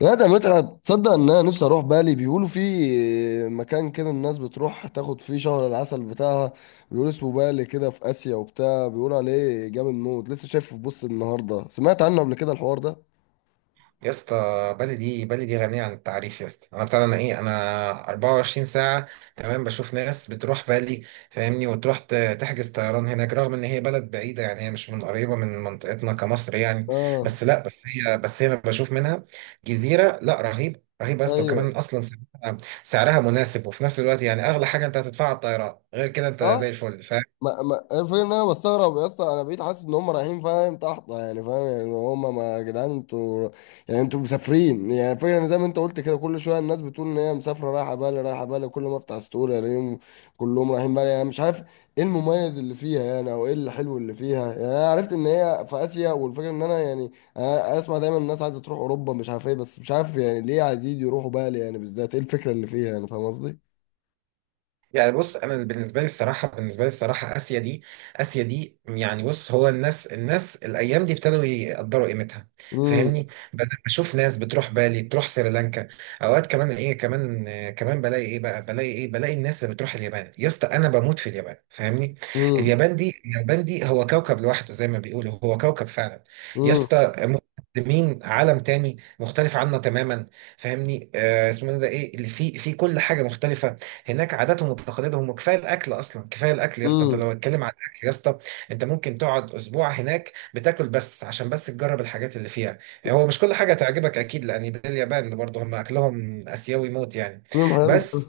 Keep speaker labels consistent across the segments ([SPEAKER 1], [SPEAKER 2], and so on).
[SPEAKER 1] لا ده متعة. تصدق ان انا نفسي اروح بالي؟ بيقولوا في مكان كده الناس بتروح تاخد فيه شهر العسل بتاعها، بيقولوا اسمه بالي كده في اسيا وبتاع، بيقولوا عليه جامد موت. لسه شايفه في بوست النهارده، سمعت عنه قبل كده الحوار ده.
[SPEAKER 2] يا اسطى، بلدي غنية عن التعريف يا اسطى. انا بتاع انا ايه انا 24 ساعة تمام بشوف ناس بتروح بالي، فاهمني؟ وتروح تحجز طيران هناك، رغم ان هي بلد بعيدة. يعني هي مش من قريبة من منطقتنا كمصر يعني.
[SPEAKER 1] اه.
[SPEAKER 2] بس هي انا بشوف منها جزيرة. لا، رهيب رهيب يا اسطى. وكمان
[SPEAKER 1] ايوه.
[SPEAKER 2] اصلا سعرها مناسب، وفي نفس الوقت يعني اغلى حاجة انت هتدفعها على الطيران، غير كده انت زي
[SPEAKER 1] اه،
[SPEAKER 2] الفل.
[SPEAKER 1] ما الفكرة ان انا بستغرب يا اسطى، انا بقيت حاسس ان هم رايحين، فاهم؟ تحت يعني، فاهم يعني؟ هم ما، يا جدعان انتوا يعني، انتوا مسافرين؟ يعني الفكرة ان زي ما انت قلت كده، كل شوية الناس بتقول ان هي مسافرة رايحة بالي، رايحة بالي. كل ما افتح ستوري الاقيهم كلهم رايحين بالي، يعني مش عارف ايه المميز اللي فيها يعني، او ايه الحلو اللي فيها يعني. انا عرفت ان هي في اسيا، والفكرة ان انا يعني أنا اسمع دايما الناس عايزة تروح اوروبا مش عارف ايه، بس مش عارف يعني ليه عايزين يروحوا بالي يعني بالذات، ايه الفكرة اللي فيها يعني، فاهم قصدي؟
[SPEAKER 2] يعني بص، انا بالنسبه لي الصراحه اسيا دي يعني بص، هو الناس الايام دي ابتدوا يقدروا قيمتها،
[SPEAKER 1] امم.
[SPEAKER 2] فاهمني؟ بدأت اشوف ناس بتروح بالي، تروح سريلانكا. اوقات كمان ايه كمان كمان بلاقي ايه بقى، بلاقي ايه، بلاقي الناس اللي بتروح اليابان. يا اسطى، انا بموت في اليابان، فاهمني؟
[SPEAKER 1] امم.
[SPEAKER 2] اليابان دي هو كوكب لوحده، زي ما بيقولوا هو كوكب فعلا يا اسطى. مقدمين عالم تاني مختلف عنا تماما، فاهمني؟ اسمه ده ايه اللي فيه، في كل حاجه مختلفه هناك. عاداتهم وتقاليدهم، وكفايه الاكل، اصلا كفايه الاكل يا اسطى. انت
[SPEAKER 1] امم.
[SPEAKER 2] لو اتكلم على الاكل يا اسطى، انت ممكن تقعد اسبوع هناك بتاكل، بس عشان بس تجرب الحاجات اللي فيها. يعني هو مش كل حاجه تعجبك اكيد، لان ده اليابان برضه، هم اكلهم اسيوي موت يعني.
[SPEAKER 1] امم.
[SPEAKER 2] بس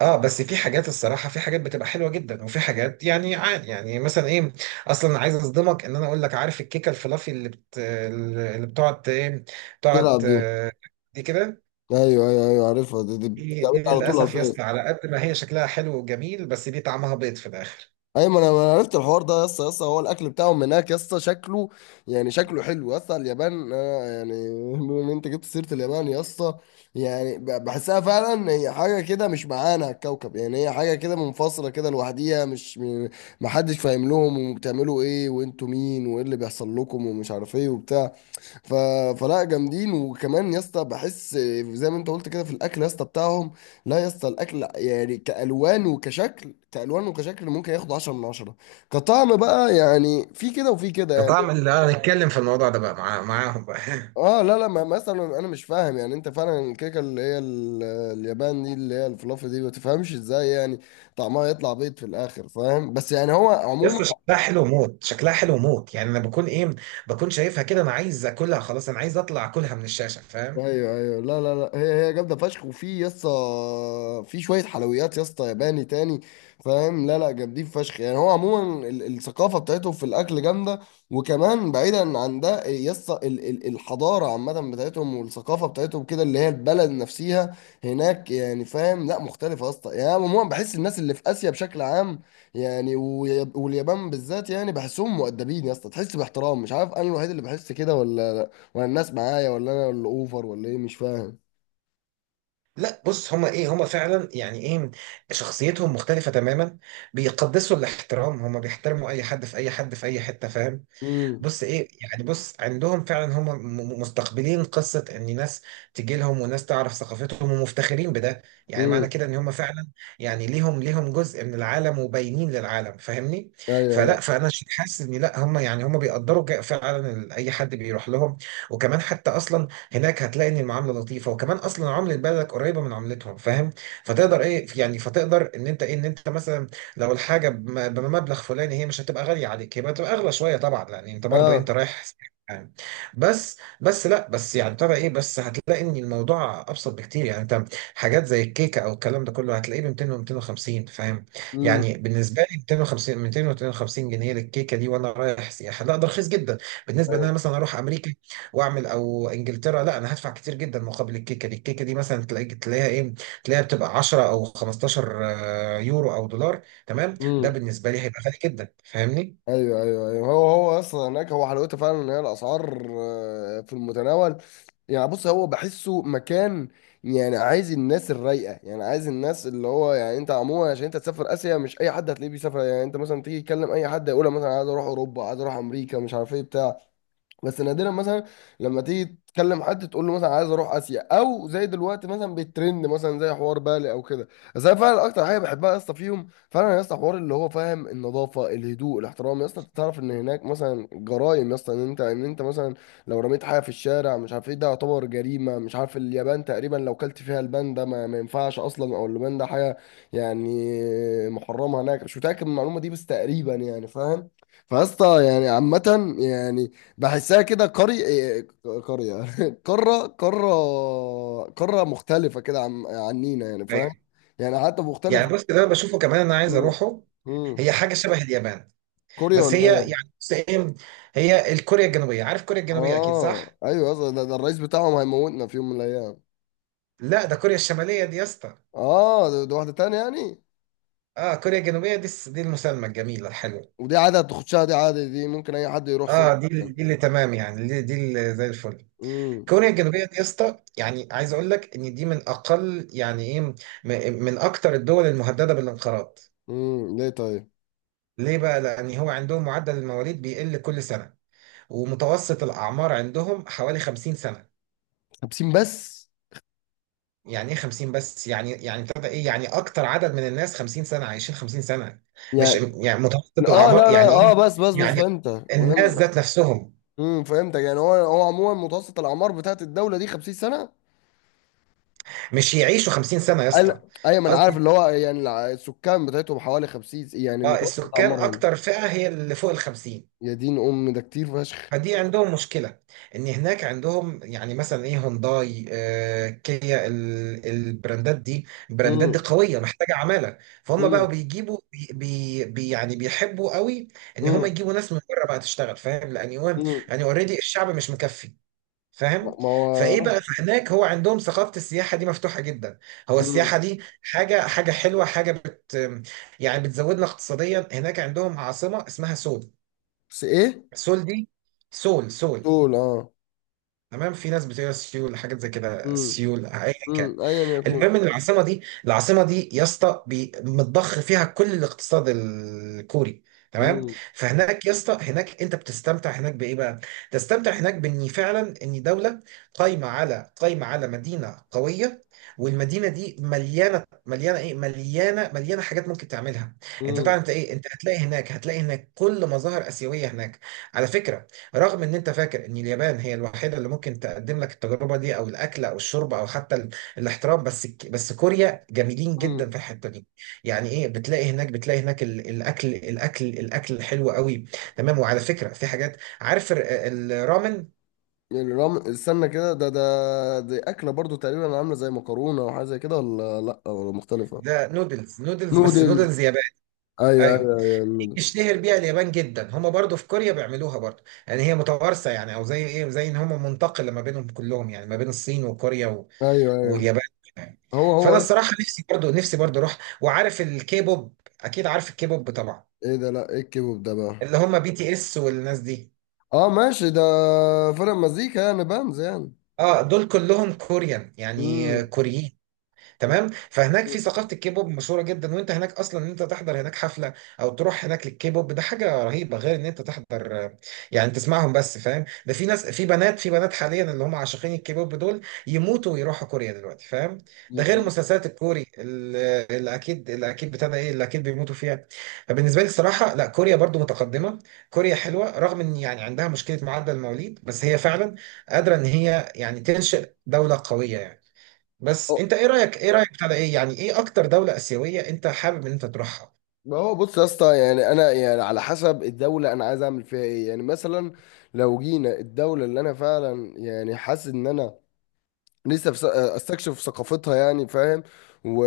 [SPEAKER 2] اه، بس في حاجات، الصراحه في حاجات بتبقى حلوه جدا، وفي حاجات يعني عادي. يعني مثلا ايه، اصلا عايز اصدمك، ان انا اقول لك عارف الكيكه الفلافي اللي اللي بتقعد ايه، بتقعد
[SPEAKER 1] تلعب دي.
[SPEAKER 2] دي كده؟
[SPEAKER 1] ايوه ايوه ايوه، عارفها دي، دي
[SPEAKER 2] دي
[SPEAKER 1] بتتعمل
[SPEAKER 2] دي
[SPEAKER 1] على طول على
[SPEAKER 2] للأسف يا
[SPEAKER 1] الفيس.
[SPEAKER 2] اسطى، على قد ما هي شكلها حلو وجميل، بس دي طعمها بيض في الآخر.
[SPEAKER 1] ايوه، ما أنا عرفت الحوار ده يا اسطى. يا اسطى، هو الاكل بتاعهم هناك يا اسطى شكله، يعني شكله حلو يا اسطى. اليابان آه، يعني بما ان انت جبت سيره اليابان يا اسطى، يعني بحسها فعلا هي حاجه كده مش معانا على الكوكب، يعني هي حاجه كده منفصله كده لوحديها، مش م- ما حدش فاهم لهم، وبتعملوا ايه وانتوا مين وايه اللي بيحصل لكم ومش عارف ايه وبتاع. ف... فلا، جامدين. وكمان يا اسطى، بحس زي ما انت قلت كده في الاكل يا اسطى بتاعهم. لا يا اسطى، الاكل يعني كالوان وكشكل، كالوان وكشكل ممكن ياخد 10 من 10، كطعم بقى يعني في كده وفي كده يعني.
[SPEAKER 2] كطعم اللي هنتكلم في الموضوع ده بقى معاهم بقى
[SPEAKER 1] اه، لا لا، ما مثلا انا مش فاهم يعني انت فعلا الكيكه اللي هي اليابان دي، اللي هي الفلافل دي، ما تفهمش ازاي يعني طعمها يطلع بيض في الاخر، فاهم؟ بس يعني هو
[SPEAKER 2] يا
[SPEAKER 1] عموما
[SPEAKER 2] اسطى شكلها حلو موت، شكلها حلو موت. يعني أنا بكون إيه، بكون شايفها كده، أنا عايز أكلها، خلاص أنا عايز أطلع أكلها من الشاشة، فاهم؟
[SPEAKER 1] ايوه ايوه. لا لا لا، هي هي جامده فشخ. وفي يسطا في شويه حلويات يسطا ياباني تاني، فاهم؟ لا لا، جامدين فشخ. يعني هو عموما الثقافه بتاعتهم في الاكل جامده. وكمان بعيدا عن ده يسطا، الحضاره عامه بتاعتهم والثقافه بتاعتهم كده، اللي هي البلد نفسها هناك، يعني فاهم؟ لا مختلفه يسطا. يعني أنا عموما بحس الناس اللي في اسيا بشكل عام يعني، واليابان بالذات، يعني بحسهم مؤدبين يسطا، تحس باحترام. مش عارف انا الوحيد اللي بحس كده ولا ولا الناس معايا، ولا انا اللي اوفر، ولا ايه مش فاهم.
[SPEAKER 2] لا بص، هما فعلا يعني ايه، شخصيتهم مختلفة تماما. بيقدسوا الاحترام، هما بيحترموا اي حد، في اي حد في اي حتة، فاهم؟
[SPEAKER 1] امم.
[SPEAKER 2] بص ايه يعني، بص عندهم فعلا، هم مستقبلين قصه ان ناس تجي لهم، وناس تعرف ثقافتهم ومفتخرين بده. يعني معنى
[SPEAKER 1] امم.
[SPEAKER 2] كده ان هم فعلا يعني ليهم جزء من العالم، وباينين للعالم، فاهمني؟
[SPEAKER 1] ايوه ايوه.
[SPEAKER 2] فلا، فانا حاسس ان لا، هم يعني هم بيقدروا فعلا اي حد بيروح لهم. وكمان حتى اصلا هناك هتلاقي ان المعامله لطيفه، وكمان اصلا عمله بلدك قريبه من عملتهم، فاهم؟ فتقدر ايه يعني، فتقدر ان انت ايه، ان انت مثلا لو الحاجة بمبلغ فلاني، هي مش هتبقى غالية عليك، هي بتبقى أغلى شوية طبعا، لأن أنت برضو أنت
[SPEAKER 1] اه.
[SPEAKER 2] رايح يعني. بس بس لا بس يعني ابتدى إيه، بس هتلاقي إن الموضوع أبسط بكتير. يعني أنت حاجات زي الكيكة أو الكلام ده كله هتلاقيه ب 200 و 250 فاهم؟
[SPEAKER 1] امم.
[SPEAKER 2] يعني بالنسبة لي، 250 200 و 250 جنيه للكيكة دي وأنا رايح سياحة، لا ده رخيص جدا. بالنسبة إن
[SPEAKER 1] ايوه.
[SPEAKER 2] أنا مثلا أروح أمريكا وأعمل، أو إنجلترا، لا أنا هدفع كتير جدا مقابل الكيكة دي. الكيكة دي مثلا تلاقيها إيه، تلاقيها بتبقى 10 أو 15 يورو أو دولار. تمام، ده
[SPEAKER 1] امم.
[SPEAKER 2] بالنسبه لي هيبقى غالي جدا، فاهمني؟
[SPEAKER 1] ايوه ايوه ايوه، هو هو اصلا هناك هو حلاوته فعلا ان هي الاسعار آه، في المتناول. يعني بص هو بحسه مكان يعني عايز الناس الرايقه، يعني عايز الناس اللي هو يعني، انت عموما عشان انت تسافر اسيا مش اي حد هتلاقيه بيسافر. يعني انت مثلا تيجي تكلم اي حد يقول لك مثلا عايز اروح اوروبا، عايز اروح امريكا، مش عارف ايه بتاع. بس نادرا مثلا لما تيجي تكلم حد تقول له مثلا عايز اروح اسيا، او زي دلوقتي مثلا بيترند مثلا زي حوار بالي او كده. بس انا فعلا اكتر حاجه بحبها يا اسطى فيهم فعلا يا اسطى، حوار اللي هو فاهم، النظافه، الهدوء، الاحترام. يا اسطى أنت تعرف ان هناك مثلا جرائم يا اسطى، ان انت ان انت مثلا لو رميت حاجه في الشارع مش عارف ايه ده يعتبر جريمه، مش عارف. اليابان تقريبا لو كلت فيها البان ده ما ينفعش اصلا، او البان ده حاجه يعني محرمه هناك. مش متاكد من المعلومه دي بس تقريبا يعني، فاهم؟ فيا اسطى يعني عامة، يعني بحسها كده قرية، قرية قارة، قارة، قارة مختلفة كده عن عنينا يعني،
[SPEAKER 2] ايوه
[SPEAKER 1] فاهم؟ يعني حتى مختلفة.
[SPEAKER 2] يعني، بص ده أنا بشوفه كمان، انا عايز
[SPEAKER 1] مم.
[SPEAKER 2] اروحه. هي
[SPEAKER 1] مم.
[SPEAKER 2] حاجه شبه اليابان،
[SPEAKER 1] كوريا
[SPEAKER 2] بس
[SPEAKER 1] ولا
[SPEAKER 2] هي
[SPEAKER 1] ايه؟
[SPEAKER 2] يعني بص ايه، هي الكوريا الجنوبيه، عارف كوريا الجنوبيه اكيد
[SPEAKER 1] اه
[SPEAKER 2] صح.
[SPEAKER 1] ايوه، أصلاً ده، ده الرئيس بتاعهم هيموتنا في يوم من الايام.
[SPEAKER 2] لا، ده كوريا الشماليه دي يا اسطى.
[SPEAKER 1] اه ده، ده واحدة تانية يعني.
[SPEAKER 2] اه كوريا الجنوبيه دي، دي المسالمه الجميله الحلوه.
[SPEAKER 1] ودي عادة تخشها، دي عادة دي ممكن اي حد يروح سياحة.
[SPEAKER 2] اه،
[SPEAKER 1] يعني.
[SPEAKER 2] دي اللي تمام يعني، دي اللي زي الفل.
[SPEAKER 1] امم.
[SPEAKER 2] كوريا الجنوبيه دي يا اسطى، يعني عايز اقول لك ان دي من اقل يعني ايه، من اكتر الدول المهدده بالانقراض.
[SPEAKER 1] ليه طيب؟
[SPEAKER 2] ليه بقى؟ لان هو عندهم معدل المواليد بيقل كل سنه. ومتوسط الأعمار عندهم حوالي 50 سنة.
[SPEAKER 1] خمسين بس؟
[SPEAKER 2] يعني إيه 50 بس يعني، يعني ابتدى إيه، يعني أكتر عدد من الناس 50 سنة، عايشين 50 سنة، مش
[SPEAKER 1] يعني
[SPEAKER 2] يعني متوسط
[SPEAKER 1] اه
[SPEAKER 2] الأعمار
[SPEAKER 1] لا لا،
[SPEAKER 2] يعني
[SPEAKER 1] اه
[SPEAKER 2] إيه،
[SPEAKER 1] بس بس بس
[SPEAKER 2] يعني
[SPEAKER 1] فهمت.
[SPEAKER 2] الناس
[SPEAKER 1] فهمت.
[SPEAKER 2] ذات نفسهم
[SPEAKER 1] امم، فهمتك. يعني هو هو عموما متوسط الاعمار بتاعت الدوله دي 50 سنه.
[SPEAKER 2] مش يعيشوا 50 سنة يا
[SPEAKER 1] قال
[SPEAKER 2] اسطى.
[SPEAKER 1] ايوه، ما انا عارف
[SPEAKER 2] قصدي،
[SPEAKER 1] اللي هو يعني السكان بتاعتهم حوالي 50 يعني
[SPEAKER 2] اه
[SPEAKER 1] متوسط
[SPEAKER 2] السكان
[SPEAKER 1] اعمارهم.
[SPEAKER 2] أكتر فئة هي اللي فوق ال 50.
[SPEAKER 1] يا دين ام ده كتير فشخ.
[SPEAKER 2] فدي عندهم مشكلة، ان هناك عندهم يعني مثلا ايه، هونداي كيا، البراندات دي، البراندات دي
[SPEAKER 1] امم.
[SPEAKER 2] قوية محتاجة عمالة. فهم بقوا
[SPEAKER 1] امم.
[SPEAKER 2] بيجيبوا يعني بيحبوا قوي ان هم
[SPEAKER 1] امم.
[SPEAKER 2] يجيبوا ناس من بره بقى تشتغل، فاهم؟ لان يوم
[SPEAKER 1] امم.
[SPEAKER 2] يعني اوريدي الشعب مش مكفي، فاهم؟
[SPEAKER 1] ما
[SPEAKER 2] فايه بقى،
[SPEAKER 1] هو
[SPEAKER 2] فهناك هو عندهم ثقافة السياحة دي مفتوحة جدا. هو
[SPEAKER 1] امم.
[SPEAKER 2] السياحة دي حاجة حاجة حلوة، حاجة بت يعني بتزودنا اقتصاديا. هناك عندهم عاصمة اسمها سول.
[SPEAKER 1] بس ايه
[SPEAKER 2] سول دي سول سول
[SPEAKER 1] طول اه.
[SPEAKER 2] تمام. في ناس بتقرا سيول، حاجات زي كده،
[SPEAKER 1] امم.
[SPEAKER 2] سيول ايا كان.
[SPEAKER 1] ايا يكون.
[SPEAKER 2] المهم ان العاصمه دي يا اسطى متضخ فيها كل الاقتصاد الكوري، تمام.
[SPEAKER 1] امم.
[SPEAKER 2] فهناك يا اسطى، هناك انت بتستمتع هناك بايه بقى، تستمتع هناك بان فعلا ان دوله قايمه على مدينه قويه. والمدينه دي مليانه مليانه ايه مليانه مليانه حاجات ممكن تعملها. انت طبعا
[SPEAKER 1] امم.
[SPEAKER 2] انت ايه انت هتلاقي هناك كل مظاهر اسيويه هناك، على فكره. رغم ان انت فاكر ان اليابان هي الوحيده اللي ممكن تقدم لك التجربه دي، او الاكل او الشرب او حتى الاحترام، بس كوريا جميلين جدا
[SPEAKER 1] امم.
[SPEAKER 2] في الحته دي. يعني ايه، بتلاقي هناك، الاكل حلو قوي. تمام، وعلى فكره في حاجات، عارف الرامن؟
[SPEAKER 1] الرم استنى كده، ده ده دي اكله برضو تقريبا عامله زي مكرونه او حاجه زي كده، ولا لا ولا مختلفه؟
[SPEAKER 2] ده نودلز، نودلز بس
[SPEAKER 1] نودل.
[SPEAKER 2] نودلز يابان.
[SPEAKER 1] ايوه ايوه
[SPEAKER 2] ايوه،
[SPEAKER 1] ايوه النودل.
[SPEAKER 2] اشتهر بيها اليابان جدا. هما برضو في كوريا بيعملوها برضو، يعني هي متوارثه يعني، او زي ايه، زي ان هما منتقله ما بينهم كلهم، يعني ما بين الصين وكوريا
[SPEAKER 1] ايوه. ايوه.
[SPEAKER 2] واليابان يعني.
[SPEAKER 1] هو
[SPEAKER 2] فانا
[SPEAKER 1] هو.
[SPEAKER 2] الصراحه نفسي برضو اروح. وعارف الكيبوب اكيد، عارف الكيبوب طبعا،
[SPEAKER 1] ايه ده؟ لا ايه الكيبوب ده بقى؟
[SPEAKER 2] اللي هم بي تي اس والناس دي.
[SPEAKER 1] اه ماشي ده فرق مزيكا يعني، بانز يعني.
[SPEAKER 2] اه دول كلهم كوريان يعني
[SPEAKER 1] امم.
[SPEAKER 2] كوريين. تمام، فهناك في ثقافه الكيبوب مشهوره جدا. وانت هناك اصلا، ان انت تحضر هناك حفله او تروح هناك للكيبوب، ده حاجه رهيبه، غير ان انت تحضر آه، يعني تسمعهم بس، فاهم؟ ده في ناس، في بنات حاليا اللي هم عاشقين الكيبوب دول، يموتوا ويروحوا كوريا دلوقتي، فاهم؟ ده غير
[SPEAKER 1] جديد.
[SPEAKER 2] مسلسلات الكوري، اللي اللي اكيد اللي اكيد بتاع ده ايه، اللي اكيد بيموتوا فيها. فبالنسبه لي الصراحه لا، كوريا برضو متقدمه، كوريا حلوه، رغم ان يعني عندها مشكله معدل المواليد، بس هي فعلا قادره ان هي يعني تنشئ دوله قويه يعني. بس
[SPEAKER 1] أه،
[SPEAKER 2] انت ايه رايك، بتاع ده ايه يعني، ايه اكتر دوله اسيويه انت حابب ان انت تروحها؟
[SPEAKER 1] ما هو بص يا اسطى، يعني انا يعني على حسب الدوله انا عايز اعمل فيها ايه. يعني مثلا لو جينا الدوله اللي انا فعلا يعني حاسس ان انا استكشف ثقافتها يعني، فاهم؟ و...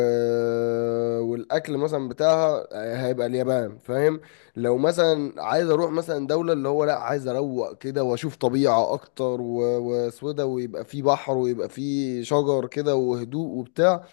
[SPEAKER 1] والاكل مثلا بتاعها آه، هيبقى اليابان، فاهم؟ لو مثلا عايز اروح مثلا دولة اللي هو لا عايز اروق كده واشوف طبيعة اكتر وسوده، ويبقى فيه بحر ويبقى فيه شجر كده وهدوء وبتاع،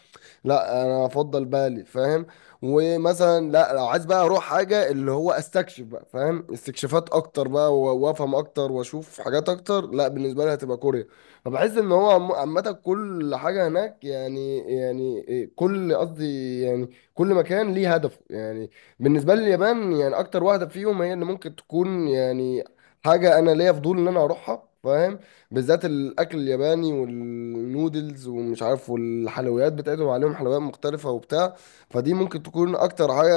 [SPEAKER 1] لا انا افضل بالي، فاهم؟ ومثلا لا، لو عايز بقى اروح حاجه اللي هو استكشف بقى، فاهم، استكشافات اكتر بقى، وافهم اكتر واشوف حاجات اكتر، لا بالنسبه لي هتبقى كوريا. فبحس ان هو عامه كل حاجه هناك يعني، يعني إيه، كل قصدي يعني كل مكان ليه هدفه يعني. بالنسبه لي اليابان يعني اكتر واحده فيهم هي اللي ممكن تكون يعني حاجه انا ليا فضول ان انا اروحها، فاهم؟ بالذات الاكل الياباني والنودلز ومش عارف، والحلويات بتاعتهم عليهم حلويات مختلفة وبتاع. فدي ممكن تكون اكتر حاجة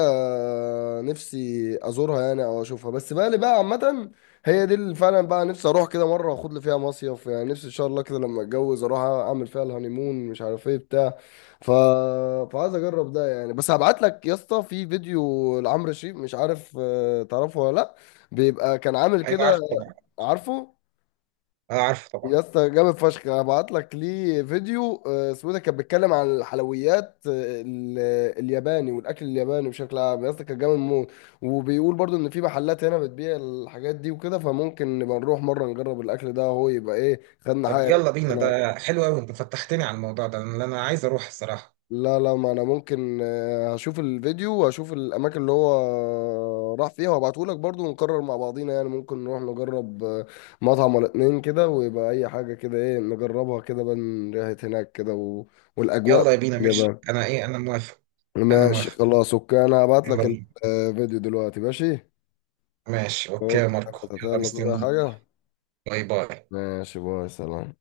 [SPEAKER 1] نفسي ازورها يعني او اشوفها. بس بالي بقى عامة، هي دي اللي فعلا بقى نفسي اروح كده مرة واخد لي فيها مصيف. يعني نفسي ان شاء الله كده لما اتجوز اروح اعمل فيها الهانيمون، مش عارف ايه بتاع. ف... فعايز اجرب ده يعني. بس هبعت لك يا اسطى في فيديو لعمرو شريف، مش عارف آه، تعرفه ولا لا؟ بيبقى كان عامل
[SPEAKER 2] ايوه
[SPEAKER 1] كده.
[SPEAKER 2] عارف طبعا،
[SPEAKER 1] عارفه؟
[SPEAKER 2] اه عارف طبعا.
[SPEAKER 1] يا اسطى جامد فشخ، انا بعت لك ليه فيديو آه، سويدة كانت بتتكلم عن الحلويات آه، ال- الياباني والاكل الياباني بشكل عام يا اسطى، كان جامد موت. وبيقول برضو ان في محلات هنا بتبيع الحاجات دي وكده، فممكن نبقى نروح مره نجرب الاكل ده، هو يبقى ايه خدنا
[SPEAKER 2] طب
[SPEAKER 1] حاجه
[SPEAKER 2] يلا بينا،
[SPEAKER 1] هناك.
[SPEAKER 2] ده حلو قوي، انت فتحتني على الموضوع ده، لان انا عايز اروح الصراحه.
[SPEAKER 1] لا لا، ما انا ممكن آه، هشوف الفيديو واشوف الاماكن اللي هو راح فيها وابعته لك برضو، ونقرر مع بعضينا يعني، ممكن نروح نجرب آه، مطعم ولا اتنين كده، ويبقى اي حاجة كده ايه نجربها كده بقى، من ريحة هناك كده و... والاجواء
[SPEAKER 2] يلا يا بينا،
[SPEAKER 1] اللي
[SPEAKER 2] ماشي،
[SPEAKER 1] بقى.
[SPEAKER 2] انا ايه، انا موافق، انا
[SPEAKER 1] ماشي
[SPEAKER 2] موافق،
[SPEAKER 1] خلاص، اوكي، انا هبعت
[SPEAKER 2] يلا
[SPEAKER 1] لك
[SPEAKER 2] بينا.
[SPEAKER 1] الفيديو دلوقتي. ماشي،
[SPEAKER 2] ماشي اوكي يا
[SPEAKER 1] اوكي.
[SPEAKER 2] ماركو، يلا
[SPEAKER 1] يلا تقول أي
[SPEAKER 2] مستنيك.
[SPEAKER 1] حاجة.
[SPEAKER 2] باي باي.
[SPEAKER 1] ماشي، باي، سلام.